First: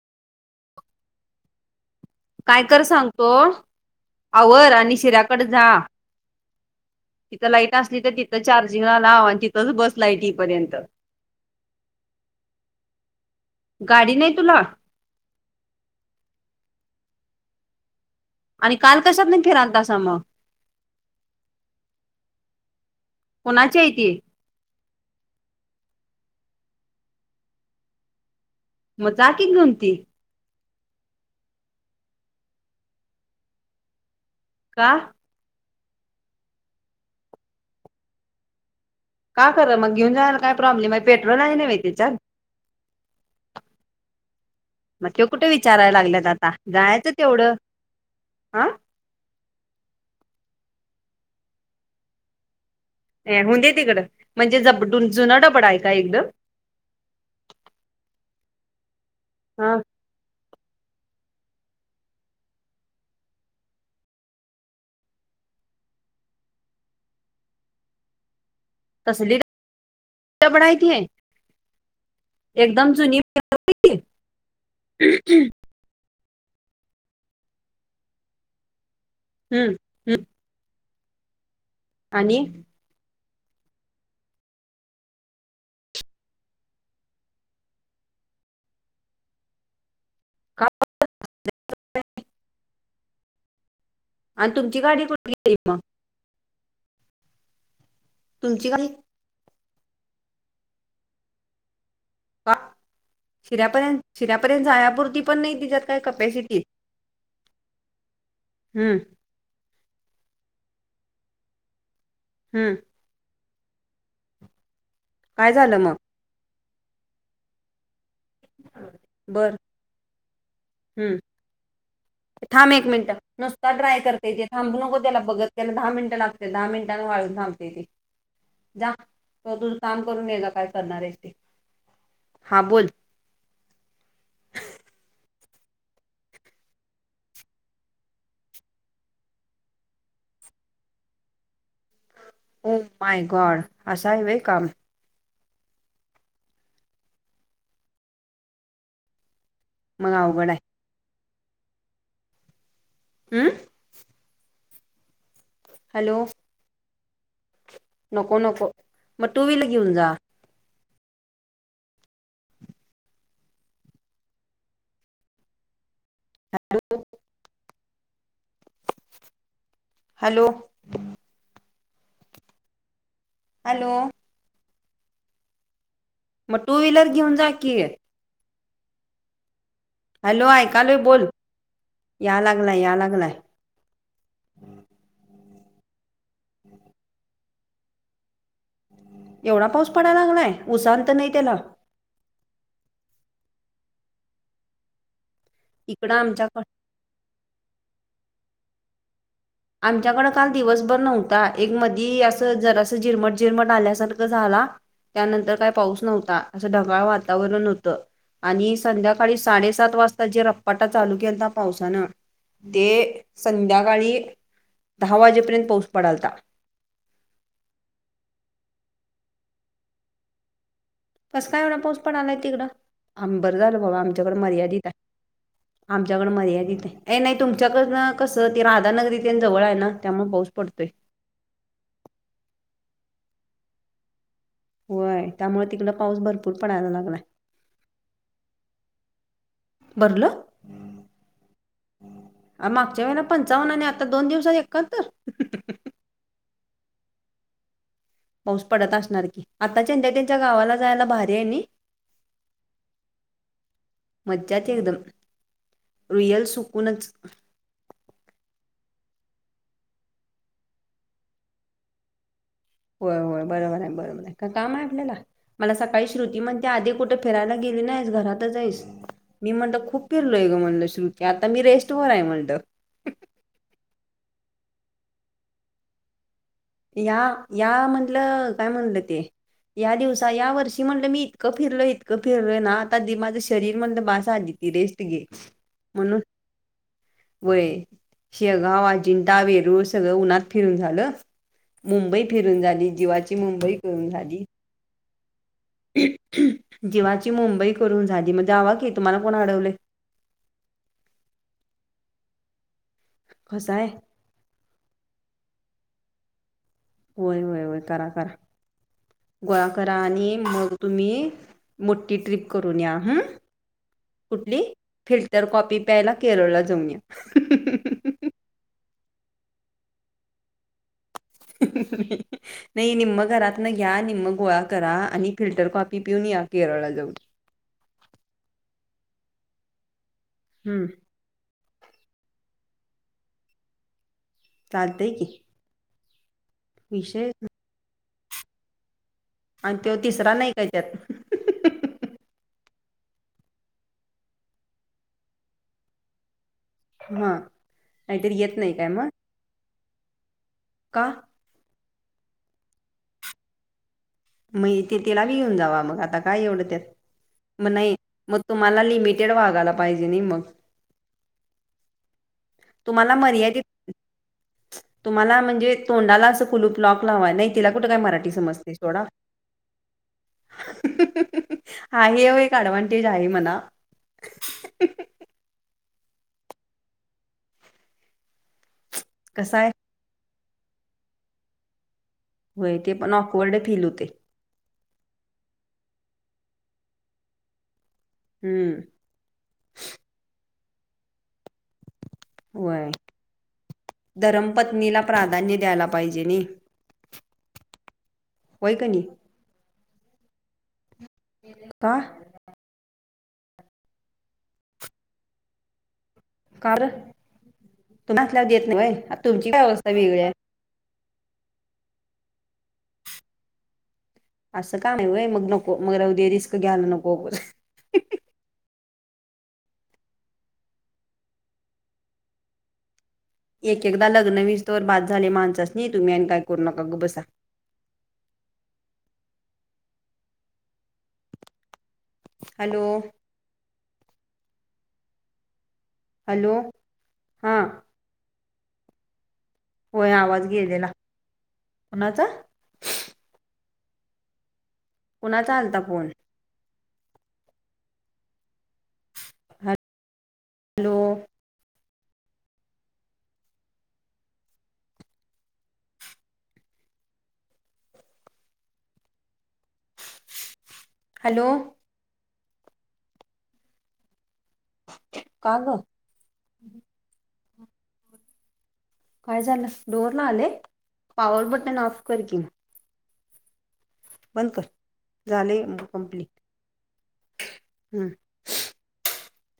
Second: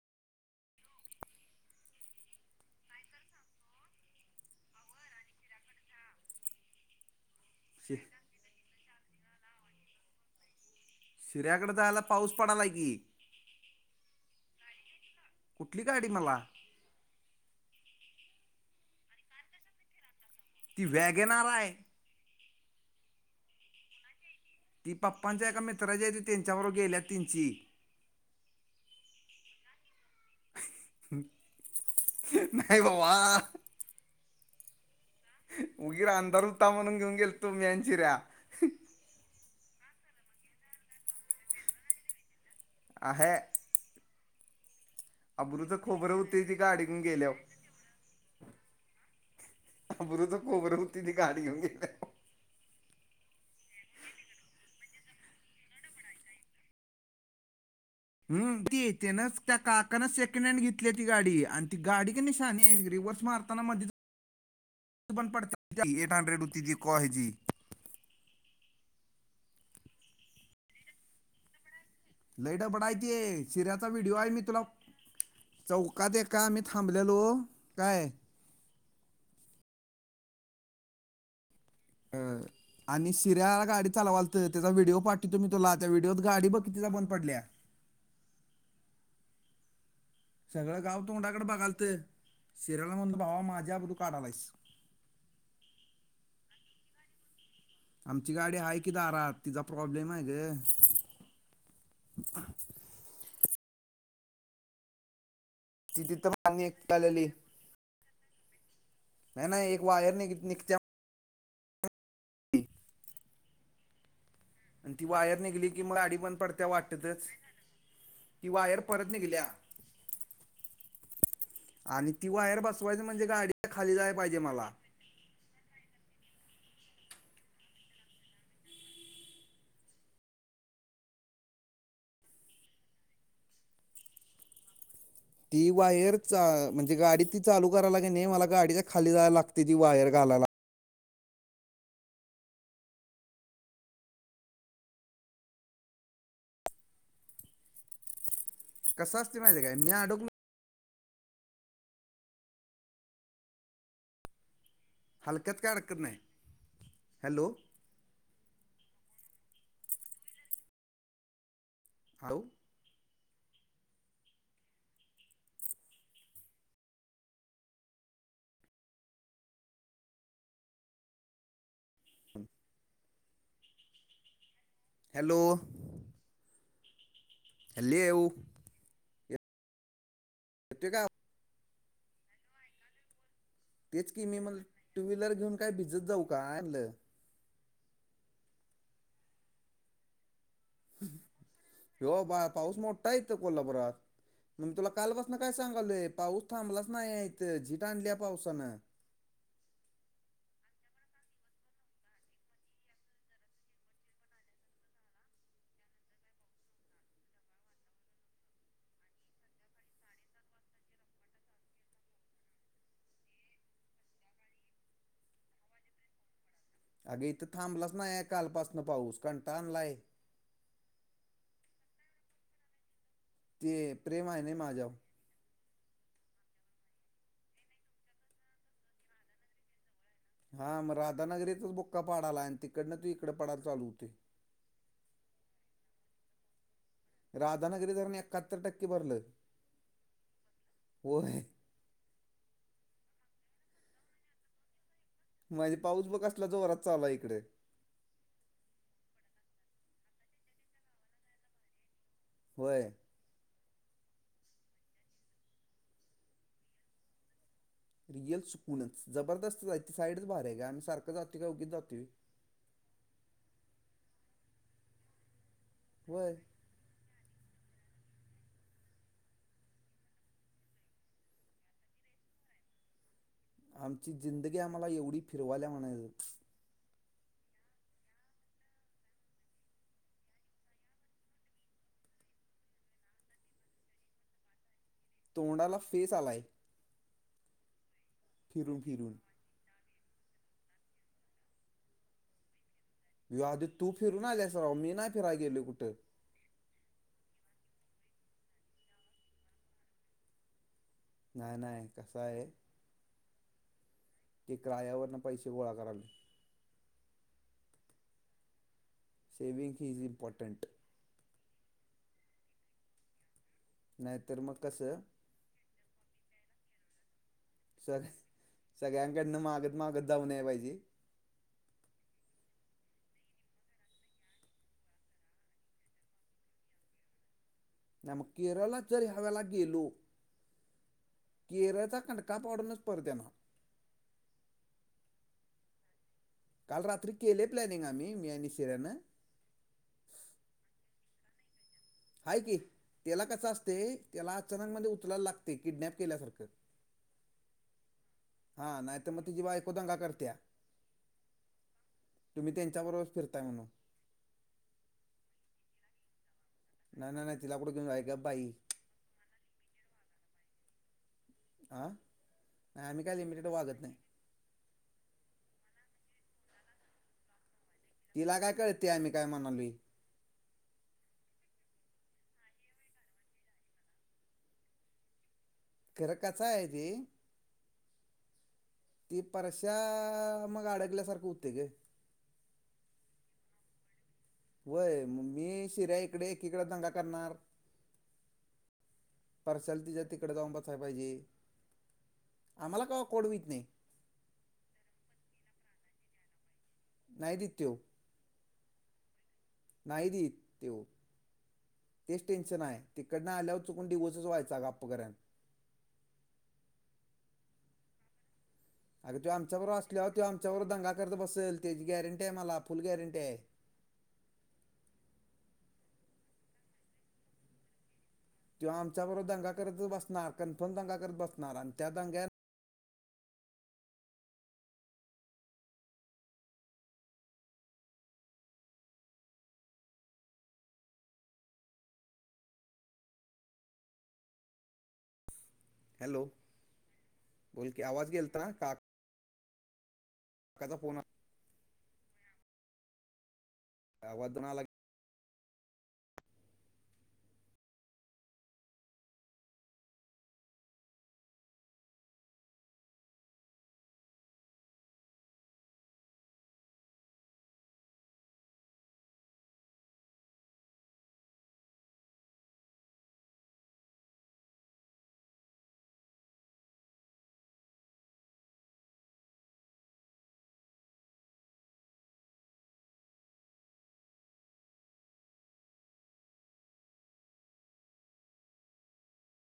काय कर सांगतो आवर आणि शिऱ्याकड जा. तिथं लाईट शि अससली तर तिथं चार्जिंगला लाव आणि तिथंच बसलाय तईपर्यंत. शिऱ्याकडं जायला पाऊस पडालाय की. गाडी नाही तुला. कुठली गाडी मला? आणि काल कशात फिरालतसा मं ती वॅगेनार आहे. कोणाची आहे ती. ती पप्पांच्या एका मित्रांची हाय त्यांच्याबरोबर गेल्यात त्यांची. म जा की घेऊन ती. ह हं नाही बाबा. का? उगीर अंधार होता, म्हणून घेऊन गेलतो मी आणखी शिर्या. का खरं मग घेऊन जायला, काय प्रॉब्लेम आहे पेट्रोल आहे नव्हे त्यांच्यात. आहे. [unintelligible] म त्यो कुठं अब्रूचं विचाराय खोबरं लागल्यात होते आता ती गाडी घेऊन जायचं तेवढं गेल्यावर हं. अबरुच खोबर हुतय ती गाडी घेऊन गेल्याव. ऐ होऊ दे तिकडं म्हणजे ज जुना डबड आहे का एकदम. हम ती तेनच त्या हा काकानच. सेकंड हँड घेतली ती गाडी आणि ती गाडी कणे शाणे रिवर्स मारताना मध्येच. बंद पडत्या एट हंड्रेड होती हेची. तसली डबड हाय ते. लय डबड हाय ते शिऱ्याचा व्हिडिओ आहे मी तुला चौकात एका आम्ही थांबलेलो काय. हम्म. आणी. आणी शिर्या गाडी चालवालतं त्याचा व्हिडीओ पाठीवतो, मी तुला त्या व्हिडीओत गाडी बघ कितीदा बंद पडल्या. सगळं गाव तोंडाकडं बगालतं शिर्याला म्हणलं भावा माझी अब्रु. आणि तुमची गाडी कुठ गेली म आमची गाडी आहे की दारात तिचा प्रॉब्लेम आहे गं. का शिऱ्यापर्यंत शिऱ्यापर्यंत जाण्यापुरती पण नाही तिच्यात काय ती तिथं कपॅसिटी. मागणी एकटी आलेली हम्म नाही नाही एक वायर निघत्या. हम्म आणि ती वायर काय निघली झालं की म मग गाडी बंद पडत्या वाटतंच. ती वायर परत निघल्या बर हम्म आणि ती वायर थांब एक बसवायची मिनिटं म्हणजे गाडी नुसता खाली ड्राय जायला करते पाहिजे ते मला थांबू नको त्याला बघत. त्याला दहा मिनटं लागते दहा मिनटांने वाळून थांबते ते. जा तोवर तुझं काम करून ये जा काय करणार आहेस ते, हा बोल. ती वायर चा म्हणजे गाडी ती चालू करायला कणी, मला गाडीच्या खाली जायाला लागते ती वायर घालायला. ओ माय गॉड असं हाय व्हयं काम. कसं असतयं माहितीय काय मी मग अडकलो. अवघड आहे हमंम हलक्यात काय अडकत नाही, हॅलो हॅलो नको नको म टू व्हीलर घेऊन जा. Hello hello. हॅलो. हम् [unintelligible] हॅलो. हॅलो. मग टू व्हीलर घेऊन जा की अल् येऊ. हॅलो येतोय ऐकालोय का बोल या लागलाय या लागलाय. तेच की मी मला टू व्हीलर घेऊन काय भिजत जाऊ का आणलं. एवढा पाऊस पडाला लागलाय उसानत नाही त्याला. हो बा पाऊस मोठा येत कोल्हापुरात मग तुला कालपसन काय सांगालय इकडं पाऊस आमच्याकड थांबला नाही इथं झिट आणल्या पावसानं. आमच्याकडं काल दिवसभर नव्हता एक मधी असं जरासं झिरमट झिरमट आल्यासारखं झाला. त्यानंतर काय पाऊस नव्हता असं ढगाळ वातावरण होतं. आणि संध्याकाळी साडेसात वाजता जे रप्पाटा चालू केता पावसानं. ते संध्याकाळी दहा वाजेपर्यंत पाऊस पडलता. अगे इथं थांबलंच नाहीय कालपासन पाऊस कंटा आणलाय. कसं काय एवढं पाऊस पणा आलाय तिकडं आम बरं झालं ते बाबा प्रेम आमच्याकड आहे नाही मर्यादित माझ्यावर आहे. आमच्याकडं मर्यादित आहे ए नाही तुमच्याकडनं कसं ते राधानगरीथे जवळ आहे ना. त्यामुळे पाऊस हा पडतोय मग राधानगरीतच बुक्का पाडायला आहे आणि तिकडन त इकडे पडायला चालू होते. होय त्यामुळे तिकड पाऊस भरपूर पडायला लागलाय. राधानगरी धरण एकाहत्तर टक्के भरलं भरलं होय. अ मागच्या वेळेला पंचाव्नने आता दोन दिवसात एकाहतर. मजी पाऊस बघ असला जोरात चालू हाय इकडे. पाऊस पडत असणार की आता चंद्या त्यांच्या गावाला जायला भारी हाय णी. व्हय. मज्जात एकदम रुयल सुकूनच. रिअल सुकूनच जबरदस्तच हाय साईडच भारी आहे का आम्हीारं जातो का उगच जातो. होय होय बरोबर आहे बरोबर आहे का काम आहे आपल्याला मला सकाळी होय श्रुती म्हण त्या आधी कुठे फिरायला गेली नाहीस घरातच आहेस. मी म्हणत खूप फिरलोय ग म्हणलं श्रूती आता मी रेस्टवरर आहे म्हणटलं. आमची जिंदगी आम्हाला एवढी फिरवायल्या म्हणायच. या यामधलं काय म्हणलं ते. या दिवसा या वर्षी म्हटलं मी इतकं फिरलो इतकं फिरलोय ना आता माझं शरीर म्हणलं बास आदिती रेस त घे तोंडाला फेस म्हणून आलाय वय फिरून शेगाव फिरून आजीनंटा वेरूस सगळ उन्हात फिरून झालं. मुंबई फिरून झाली. जीवाची आधी मुंबई तू करून फिरून झाली आलेस राव मी नाही फिराय गेलो कुठ. जीवाची मुंबई करून झाली म्हणजे जावा की तुम्हाला कोण अडवले. नाय नाय कस आहे. कस हाय. ते क्रायावर ना पैसे गोळा करालोय. होय होय होय करा करा सेविंग गोळाकारा इज आणि इम्पॉर्टंट मग तुम्ही मोठी ट्रिप करून या ह नाहीतर मग कुठली कसं फि तर कॉफी प्यायला केरळला जावून या सग सगळ्यांकडनं मागत मागत जाऊ नये पाहिजे हा हा नाही निम्म घरात न घ्या निम्म गोळा करा आणि फिल्टर कॉफी पिऊन या केरळला जाऊन नाही मग केरळ जरी ह्यावे्याळेला गेलो. हम्म. केऱ्याचा कंडका पावडूनच परत येणार. चालतंय की काल रात्री विषय केलय प्लॅनिंग आम्ही मी आणि निशिऱ्यानं. आणि तो तिसरा नाही का त्यात. हय की त्याला कस असते त्याला अचानक मधे उचलायला लागते किडनॅप केल्यासारखं हा नाहीतरी येत नाही काय मग तुझी बायको दंगा करतेया का तुम्ही त्यांच्याबरोबर फिरताय म्हणून मग ते तिला बी घेऊन जावा मग आता काय एवढं त्यात नाही नाही तिला मग कुठं घेऊन नाही जाय का मग बाई तुम्हाला लिमिटेड वागाला पाहिजे नाही मग आ तुम्हाला मर्यादित तुम्हाला म्हणजे तोंडाला असं कुलूप लॉक लावा नाही तिला कुठं काय मराठी तिला काय समजते कळते सोडा आम्ही काय म्हणालोय हा एक अडव्हांटेज आहे मला खर कसा आहे ती ती कसं आहे परशा मग अडगल्यासारखं होते ग होय ते पण ऑकवर्डे फिल होते होय मग मी शिऱ्या इकडे एकीकडे दंगा करणार हम्म प्रश्नाला तिच्या तिकडे जाऊन बसायला पाहिजे आम्हाला होय काय ऑकवर्ड होत नाही धरमपत्नीला प्राधान्य द्यायला पाहिजे नाही नाही देत तो होय की नाही नाही देत तो का तेच टेन्शन आहे तिकडनं आल्यावर चुकून डिव्होर्स व्हायचा गप्प करण का र तुम्ही असल्यावी येत नाही होय आता तुमची काय अवस्था वेगळी आहे त्याच्यावर दंगा करत बसेल तेची गॅरंटी आहे मला फुल गॅरंटी आहे असं काम हाय वय मग नको मग राहूदे रिस्क घ्यायला नको तो आमच्याबरोबर दंगा करतच बसणार कन्फर्म दंगा करत बसणार आणि त्या दंग्या एक एकदा लग्न विस्तवर बाद झाले माणसास नाही तुम्ही आणि काय करू नका ग बसा हॅलो हॅलो हा बोल की आवाज गेलता का होय आवाज गेलेला फोन कोणाचा आवाज कुणाचा आला फोन ह हॅलो हॅलो का ग काय झालं डोअर ला आले पॉवर बटन ऑफ कर की बंद कर झालं कंप्लीट.